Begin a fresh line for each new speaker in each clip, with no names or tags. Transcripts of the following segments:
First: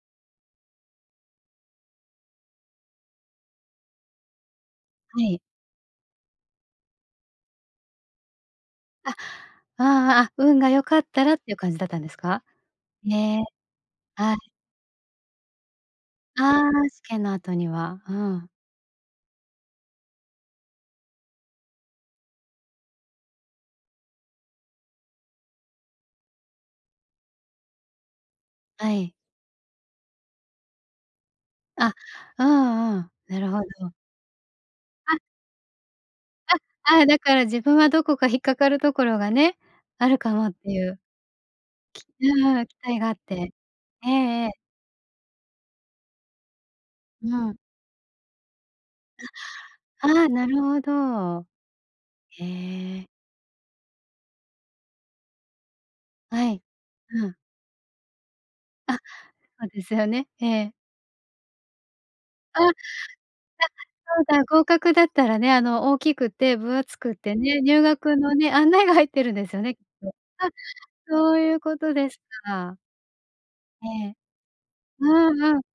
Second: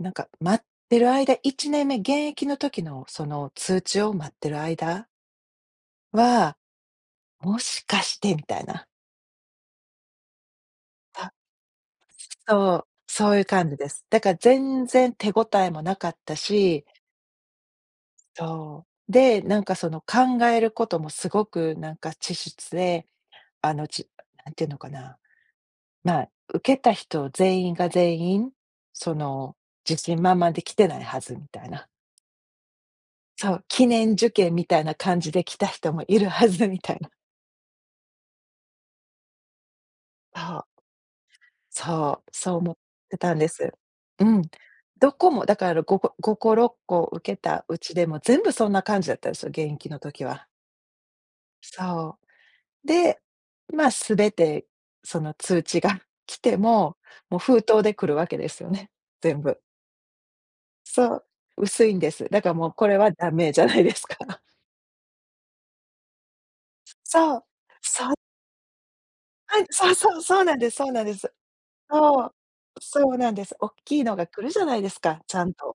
なんか待ってる間1年目、現役の時のその通知を待ってる間
はい。
は、「もしかして」みたいな。
あ。ああ、あ、運が良かった
は。
らってゆう感じだったんですか？
そう、
へ
そうゆ
え、
う感じです。だ
は
か、
い。
全然手ごたえもなかった
あ
し
あ、試験の後には、うん。
そう。で、なんかその考えることもすごくなんか稚拙で、あの、ち、なんていうのかな、「まあ、受けた人全員が全員、
はい。
その、自信満々で来てないはず」みたいな。
あ、うんうん、なる
そ
ほ
う、「記
ど。
念受験みたいな
あ！
感じで来た人もいるは
あ！
ず」みたい
ああ、
な。
だから自分はどこか引っかかるところがね、あるか
あ
もっ
ほ。
ていう。
そ
き
う、
う
そう
んうん、
思
期
っ
待があっ
てたんで
て、
す。
ええ
うん。
ええ。
どこもだから、ろ5個5個、 6個受
う
け
ん。
たうちでも全部そんな感じだったんですよ、現役の
あ、
時
ああ、な
は。
るほど。
そ
へ
う。
え。
で、ま、全てその通知が来
は
て
い。
も、
うん。
もう封筒で来るわけですよね、
あ。
全部。
そうですよね、ええ。
そう、薄いんです。だか
あ、じ
もう、これはダメじゃないです
ゃ、そう、じゃ
か。
あ、合格だったらね、あの、大きくて分厚くて
そう。
ね、入
そう。
学のね、案内が入ってるんです
は
よ
い！
ね、きっ
そう
と。
そう、そう
あ、
なんですそうなんです。
そうゆうことです
そう、
か。
そうなんです、おっ
え
きい
え。
のが来るじゃないですか、
う
ち
ん
ゃん
うん、
と。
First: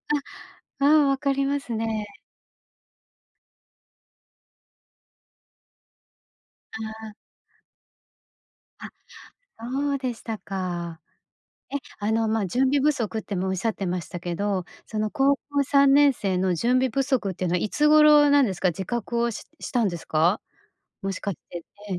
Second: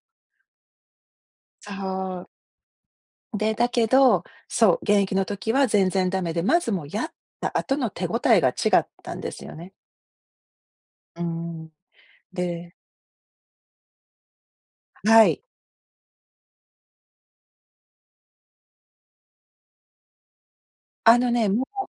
あ、うん、分かりますね。
そう。で、だけど、そう、現役の時は全然ダメで、まずもう
あ
やっ
あ。
た後の手ごたえが違っ
あ。
たんですよね。
そうでしたか。
うん。
え、あの、ま、準
で
備不足ってもおっしゃってましたけど、その
は
高
い。
校3年生の準備不足ってのはいつ頃、なんですか、自覚をししたんですか？も
あ
し
の
かし
ね、も
て
う
ええ。